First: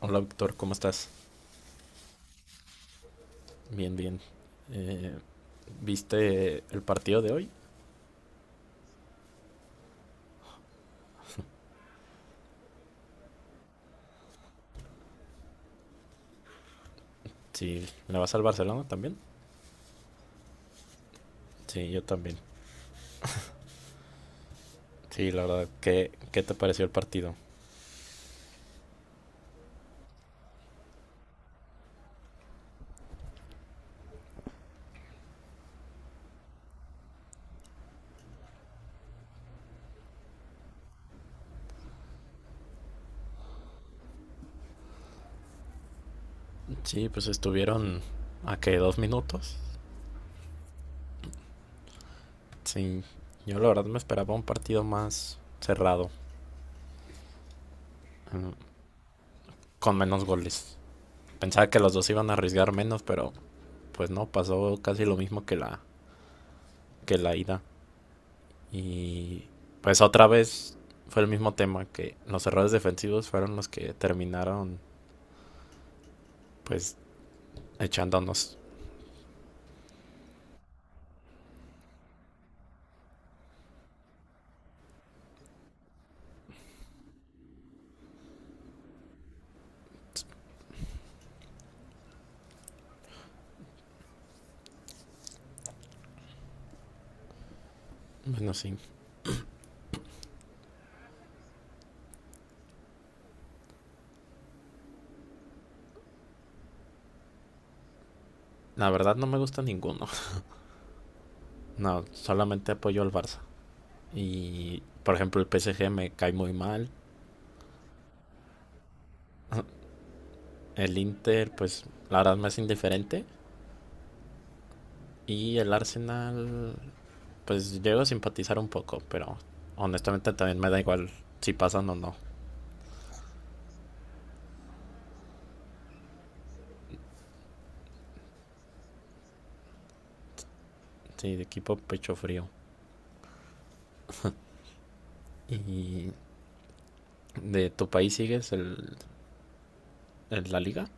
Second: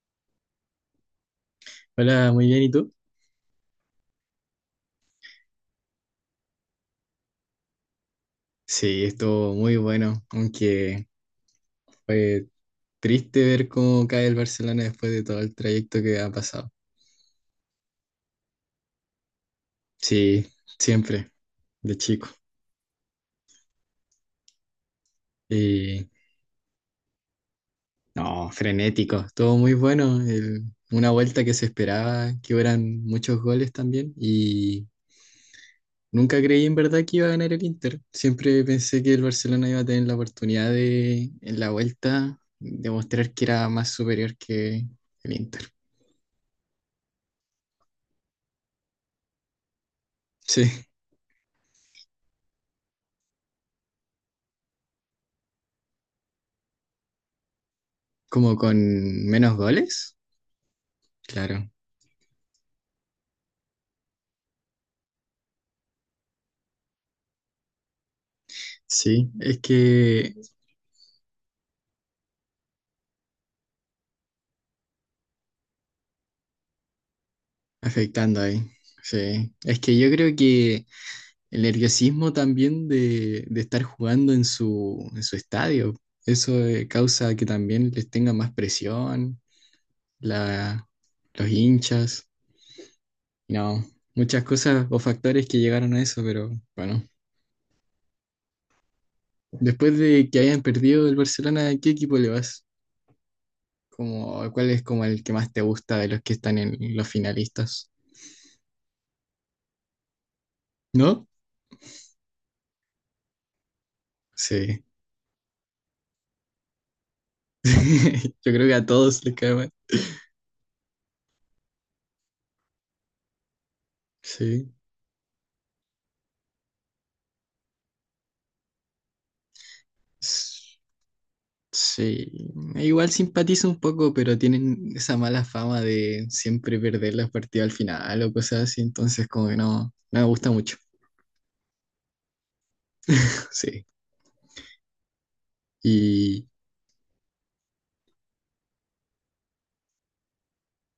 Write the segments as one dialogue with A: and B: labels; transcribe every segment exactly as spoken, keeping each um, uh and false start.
A: Hola, Víctor, ¿cómo estás?
B: Hola, muy bien, ¿y tú?
A: Bien, bien. Eh, ¿viste el partido de hoy?
B: Sí, estuvo muy bueno, aunque fue triste ver cómo cae el Barcelona después de todo el trayecto que ha pasado.
A: Sí, ¿le vas al Barcelona también?
B: Sí, siempre,
A: Sí,
B: de
A: yo
B: chico.
A: también. Sí, la verdad,
B: Y
A: ¿qué, qué te pareció el partido?
B: no, frenético, estuvo muy bueno. El- una vuelta que se esperaba que hubieran muchos goles también. Y nunca creí en verdad que iba a ganar el Inter. Siempre pensé que el Barcelona iba a tener la oportunidad de, en la vuelta, demostrar que era más superior que el Inter.
A: Sí, pues estuvieron a que dos minutos.
B: Sí,
A: Sí, yo la verdad me esperaba un partido más cerrado, mm,
B: como con menos
A: con
B: goles.
A: menos goles. Pensaba
B: Claro.
A: que los dos iban a arriesgar menos, pero pues no, pasó casi lo mismo que la, que la ida.
B: Sí,
A: Y
B: es
A: pues otra
B: que
A: vez fue el mismo tema que los errores defensivos fueron los que terminaron pues
B: afectando
A: echándonos.
B: ahí. Sí. Es que yo creo que el nerviosismo también de, de estar jugando en su, en su estadio, eso eh, causa que también les tenga más presión, la, los hinchas. No, muchas cosas o factores que llegaron a eso, pero bueno.
A: Bueno, sí.
B: Después de que hayan perdido el Barcelona, ¿a qué equipo le vas? Como, ¿cuál es como el que más te gusta de los que están en los finalistas?
A: La verdad no me gusta ninguno.
B: ¿No?
A: No, solamente apoyo al Barça. Y
B: Sí.
A: por ejemplo el P S G me cae muy mal.
B: Yo creo que a todos les cae mal.
A: El Inter pues la verdad me es indiferente.
B: Sí.
A: Y el Arsenal pues llego a simpatizar un poco, pero honestamente también me
B: S-
A: da igual si pasan o no.
B: Sí. Igual simpatizo un poco, pero tienen esa mala fama de siempre perder los partidos al final o cosas así. Entonces, como que no, no me gusta mucho.
A: Sí, de equipo pecho frío.
B: Sí.
A: Y
B: Y
A: de tu país sigues el ¿En la liga?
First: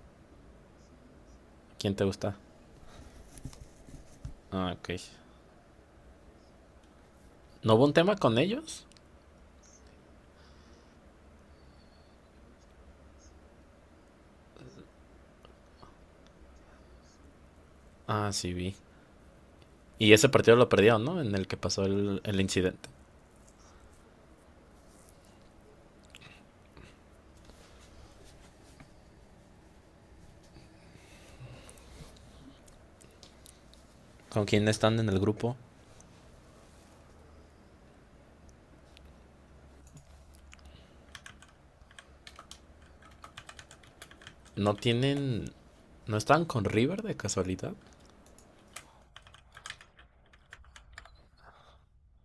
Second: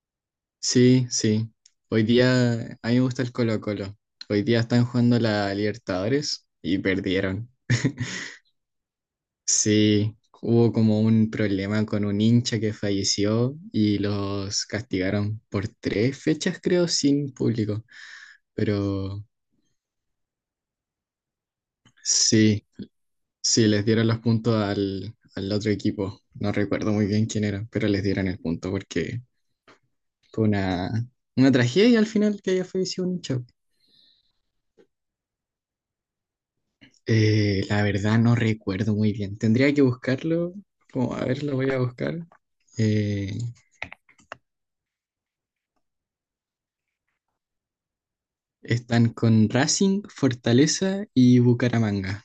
B: sí, sí.
A: ¿Quién
B: Hoy
A: te gusta?
B: día a mí me gusta el Colo-Colo. Hoy día
A: Ah,
B: están
A: ok.
B: jugando la Libertadores y perdieron.
A: ¿No hubo un tema con ellos?
B: Sí, hubo como un problema con un hincha que falleció y los castigaron por tres fechas, creo, sin público.
A: Ah, sí, vi.
B: Pero
A: Y ese partido lo perdieron, ¿no? En el que pasó el, el
B: sí,
A: incidente.
B: sí, les dieron los puntos al, al otro equipo. No recuerdo muy bien quién era, pero les dieron el punto porque fue una, una tragedia al final que haya fallecido un hincha.
A: ¿Con quién están en el grupo?
B: Eh, la verdad no recuerdo muy bien. Tendría que buscarlo. Como, a ver, lo voy a buscar. Eh,
A: ¿No tienen... ¿No están con River de casualidad?
B: Están con Racing, Fortaleza y Bucaramanga.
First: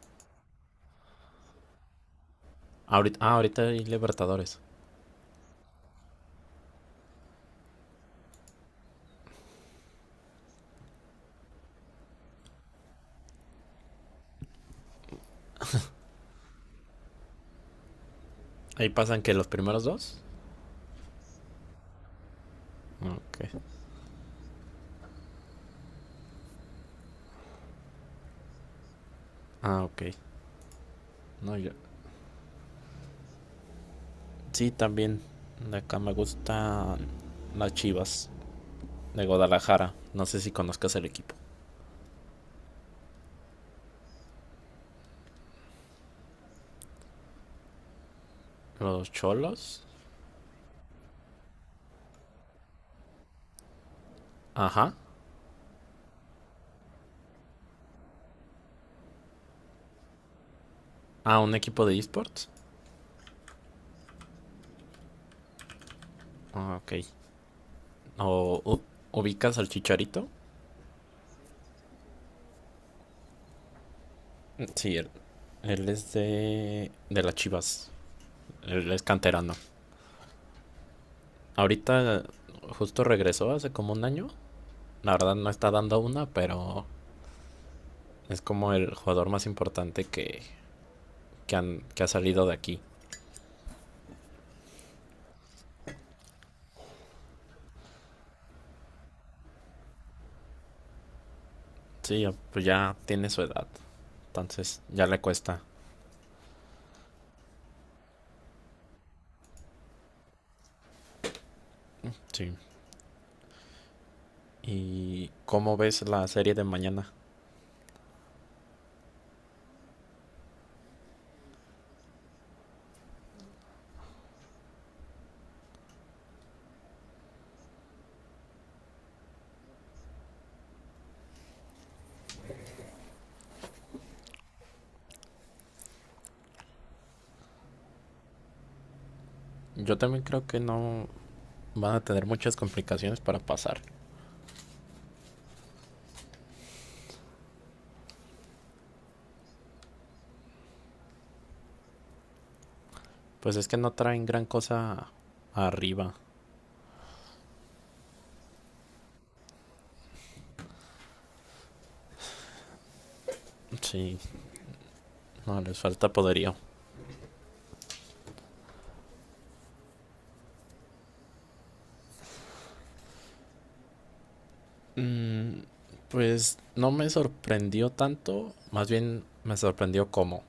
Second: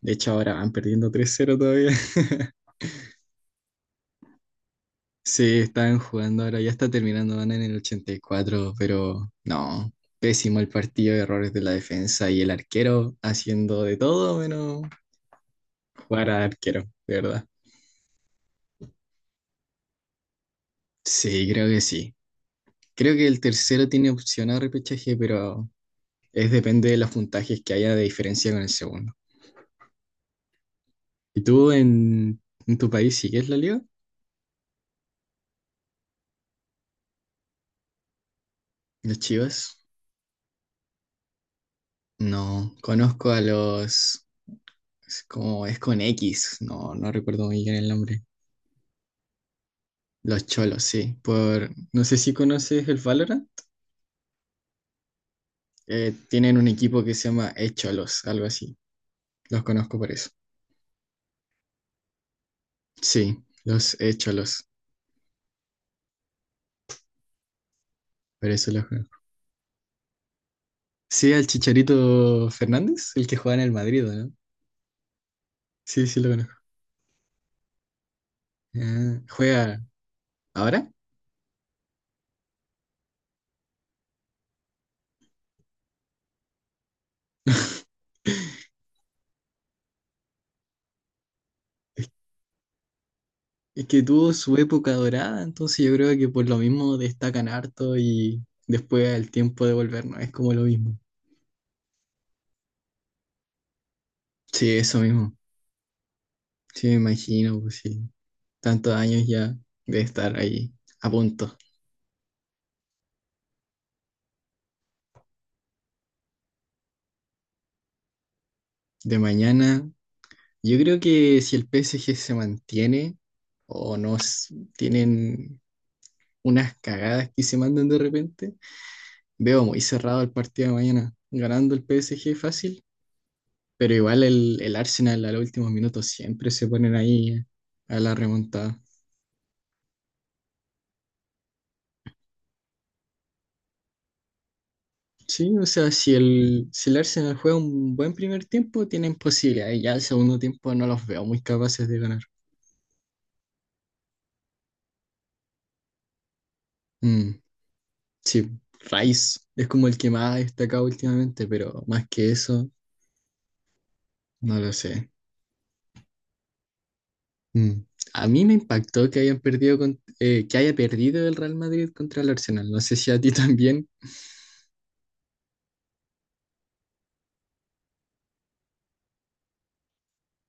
B: De hecho, ahora van perdiendo tres cero todavía.
A: Ahorita, ah, ahorita hay Libertadores.
B: Sí, están jugando ahora, ya está terminando, van en el ochenta y cuatro, pero no, pésimo el partido, errores de la defensa y el arquero haciendo de todo menos jugar al arquero, de verdad.
A: Ahí pasan que los primeros dos.
B: Sí, creo que sí. Creo que
A: Ok.
B: el tercero tiene opción a repechaje, pero es depende de los puntajes que haya de diferencia con el segundo.
A: Ah, ok.
B: ¿Y
A: No, yo...
B: tú en, en tu país sigues la liga?
A: Sí, también. De acá me gustan las Chivas
B: ¿Las
A: de
B: Chivas?
A: Guadalajara. No sé si conozcas el equipo.
B: No, conozco a los, es como es con X, no, no recuerdo muy bien el nombre.
A: Los Cholos.
B: Los Cholos, sí. Por, no sé si conoces el Valorant.
A: Ajá.
B: Eh, tienen un equipo que se llama E-Cholos, algo así. Los conozco por eso.
A: Ah, un equipo de esports.
B: Sí, los E-Cholos,
A: Ah, ok.
B: por
A: ¿O
B: eso
A: u-
B: los conozco.
A: ubicas al Chicharito?
B: Sí, al Chicharito Fernández, el que juega en el Madrid, ¿o no?
A: Sí, él, él
B: Sí,
A: es
B: sí lo conozco.
A: de, de las Chivas. Él es
B: Ah,
A: canterano.
B: ¿juega ahora?
A: Ahorita justo regresó hace como un año. La verdad no está dando una, pero es como el jugador más importante que, que, han- que ha
B: Es
A: salido de aquí.
B: Es que tuvo su época dorada, entonces yo creo que por lo mismo destacan harto y después el tiempo de volver no es como lo mismo.
A: Sí, ya- pues ya tiene su edad.
B: Sí,
A: Entonces
B: eso
A: ya le
B: mismo.
A: cuesta.
B: Sí, me imagino, pues sí. Tantos años ya de estar ahí a punto.
A: Sí. ¿Y cómo ves la serie de mañana?
B: De mañana, yo creo que si el P S G se mantiene o no, s- tienen unas cagadas que se mandan de repente, veo muy cerrado el partido de mañana. Ganando el P S G fácil. Pero igual el, el Arsenal a los últimos minutos siempre se ponen ahí a la remontada.
A: Yo también creo que no van a tener muchas complicaciones para pasar.
B: Sí, o sea, si el, si el Arsenal juega un buen primer tiempo, tienen posibilidades. Ya el segundo tiempo no los veo muy capaces de ganar.
A: Pues es que no traen gran cosa arriba.
B: Mm, sí, Rice es como el que más ha destacado últimamente, pero más que eso,
A: Sí,
B: no lo sé.
A: no les falta poderío.
B: Mm. A mí me impactó que hayan perdido con- eh, que haya perdido el Real Madrid contra el Arsenal. No sé si a ti también.
A: Mm, pues no me sorprendió tanto, más bien me sorprendió cómo.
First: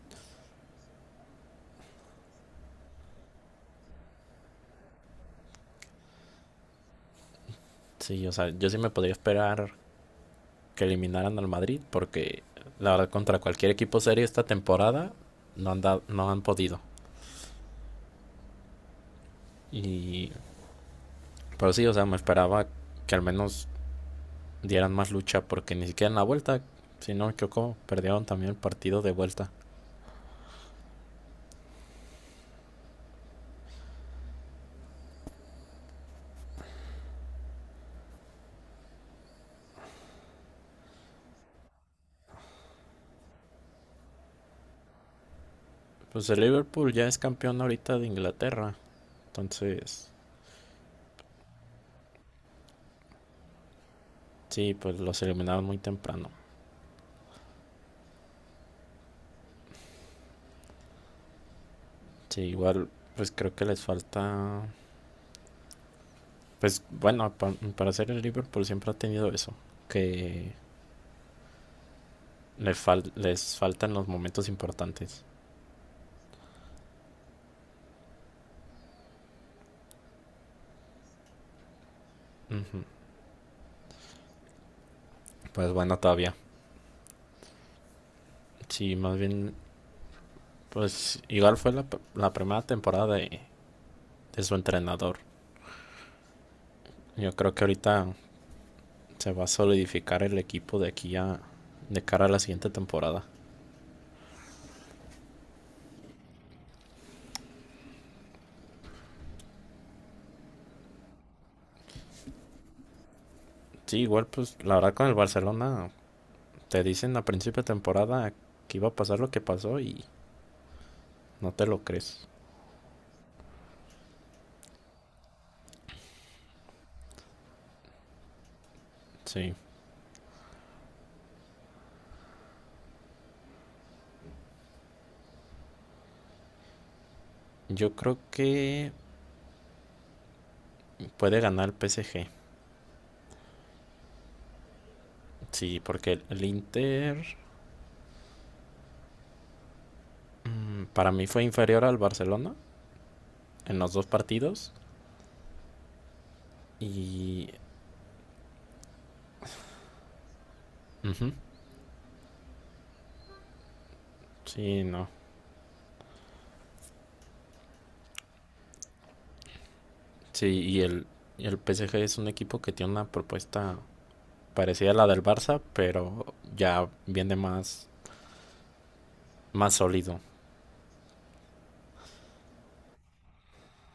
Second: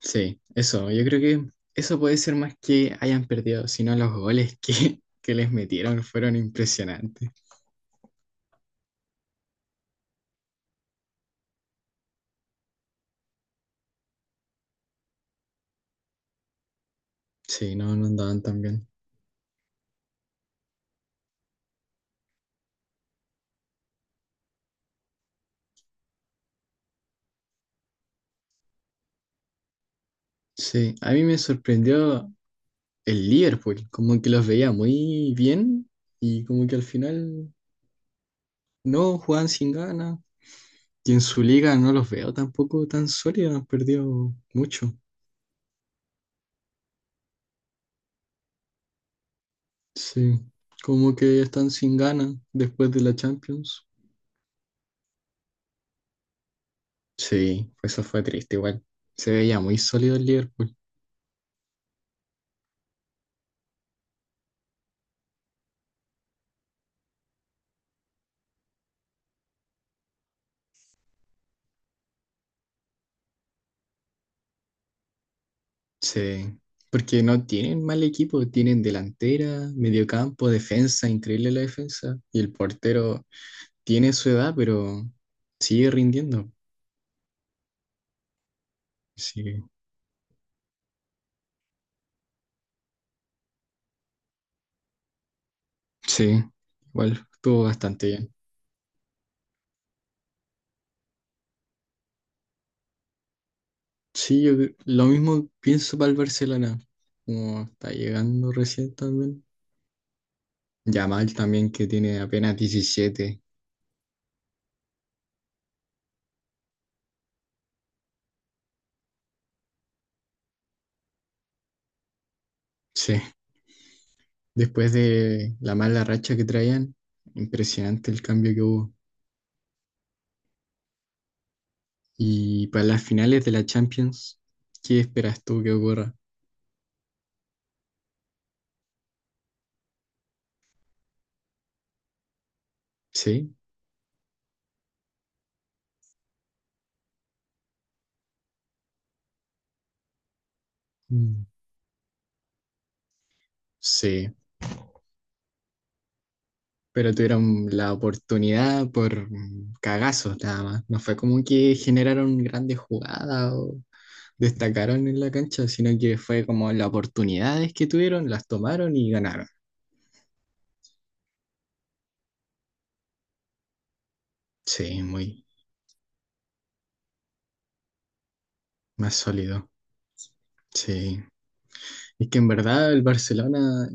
B: Sí, eso, yo creo que eso puede ser más que hayan perdido, sino los goles que, que les metieron fueron impresionantes.
A: Sí, o sea, yo sí me podría esperar que eliminaran al Madrid porque la verdad contra cualquier equipo serio esta temporada no han, dado- no han podido.
B: Sí, no, no andaban tan bien.
A: Y pero sí, o sea, me esperaba que al menos dieran más lucha porque ni siquiera en la vuelta, si no me equivoco, perdieron también el partido de vuelta.
B: Sí, a mí me sorprendió el Liverpool, como que los veía muy bien y como que al final no jugaban sin ganas. Y en su liga no los veo tampoco tan sólidos, han perdido mucho.
A: Pues el Liverpool ya es campeón ahorita de Inglaterra. Entonces,
B: Sí, como que están sin ganas después de la Champions.
A: sí, pues los eliminaron muy temprano.
B: Sí, eso fue triste igual. Se veía muy sólido el Liverpool.
A: Sí, igual, pues creo que les falta. Pues bueno, pa- para ser el Liverpool siempre ha tenido eso. Que le fal- les faltan los momentos importantes.
B: Sí, porque no tienen mal equipo, tienen delantera, mediocampo, defensa, increíble la defensa. Y el
A: Ujú.
B: portero tiene su edad, pero
A: Pues
B: sigue
A: bueno, todavía.
B: rindiendo.
A: Sí, más bien,
B: Sí,
A: pues igual fue la, p- la primera temporada de, de su entrenador.
B: sí, igual
A: Yo creo que
B: estuvo
A: ahorita
B: bastante bien.
A: se va a solidificar el equipo de aquí a, de cara a la siguiente temporada.
B: Sí, yo cre- lo mismo pienso para el Barcelona, como está llegando recién también. Yamal también que tiene apenas diecisiete.
A: Sí, igual, pues la verdad con el Barcelona te dicen a principio de temporada que iba a pasar lo que pasó y no te lo crees.
B: Sí, después de la mala racha que traían, impresionante el cambio que hubo.
A: Sí,
B: Y para las finales de la Champions, ¿qué esperas tú que ocurra?
A: yo creo que puede ganar el P S G.
B: ¿Sí?
A: Sí, porque el, el Inter mm, para mí fue
B: Mm.
A: inferior al Barcelona en los dos
B: Sí,
A: partidos
B: pero
A: y...
B: tuvieron la oportunidad por mm, cagazos nada más. No fue
A: ujú,
B: como que generaron grandes jugadas o
A: sí,
B: destacaron
A: no.
B: en la cancha, sino que fue como las oportunidades que tuvieron, las tomaron y ganaron.
A: Sí, y el, y el P S G es un equipo que tiene una propuesta parecida a
B: Sí,
A: la del
B: muy
A: Barça, pero ya viene más,
B: más sólido.
A: más sólido.
B: Sí, es que en verdad el Barcelona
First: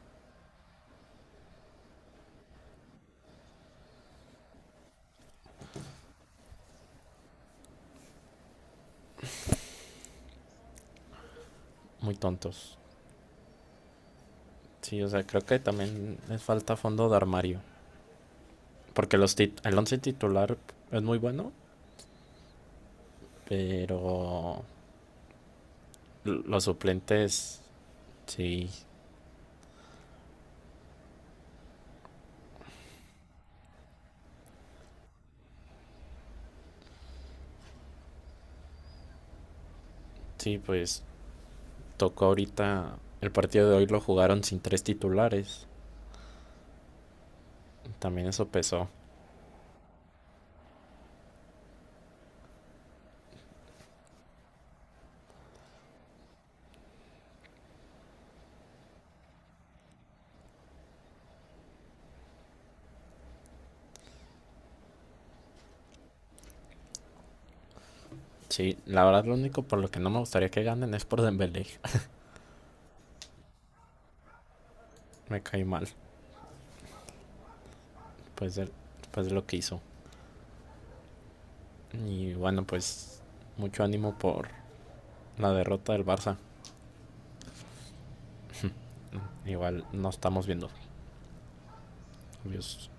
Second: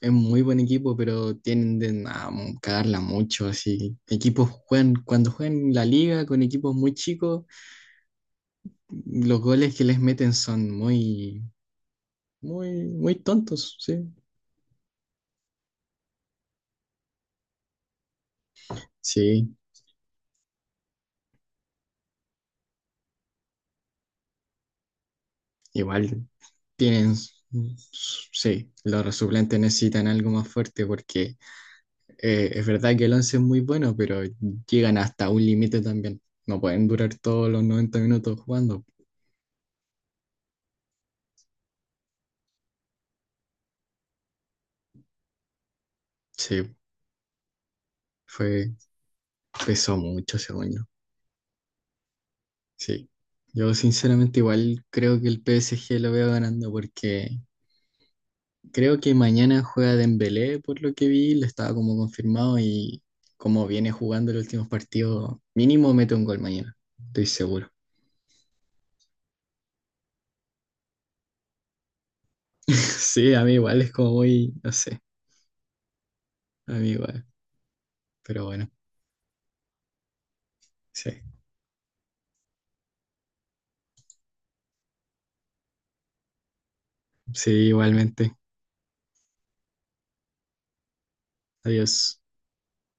B: es muy buen equipo, pero tienden a m- cagarla mucho, así. Equipos juegan, cuando juegan la liga con equipos muy chicos, los goles que les meten son muy,
A: Muy
B: muy,
A: tontos.
B: muy tontos, sí.
A: Sí, o sea, creo que también les falta fondo de armario. Porque los
B: Sí,
A: tit- el once titular es muy bueno, pero
B: igual
A: l- los
B: tienen, s-
A: suplentes,
B: s-
A: sí,
B: sí, los suplentes necesitan algo más fuerte porque eh, es verdad que el once es muy bueno, pero llegan hasta un límite también. No pueden durar todos los noventa minutos jugando.
A: sí, pues tocó ahorita. El partido de hoy lo jugaron sin tres titulares.
B: Sí,
A: También eso
B: fue,
A: pesó.
B: pesó mucho, según yo. Sí, yo sinceramente igual creo que el P S G lo veo ganando porque creo que mañana juega Dembélé, por lo que vi, lo estaba como confirmado y como viene jugando los últimos partidos, mínimo mete un gol mañana, estoy seguro.
A: Sí, la verdad lo único por lo que no me gustaría que ganen es por Dembélé.
B: Sí, a mí igual es como muy, no sé,
A: Me cae mal,
B: a mí igual, pero
A: pues de,
B: bueno,
A: pues de lo que hizo.
B: sí,
A: Y bueno, pues mucho ánimo por la derrota del Barça.
B: sí, igualmente,
A: Igual no estamos viendo.
B: adiós.
A: Adiós.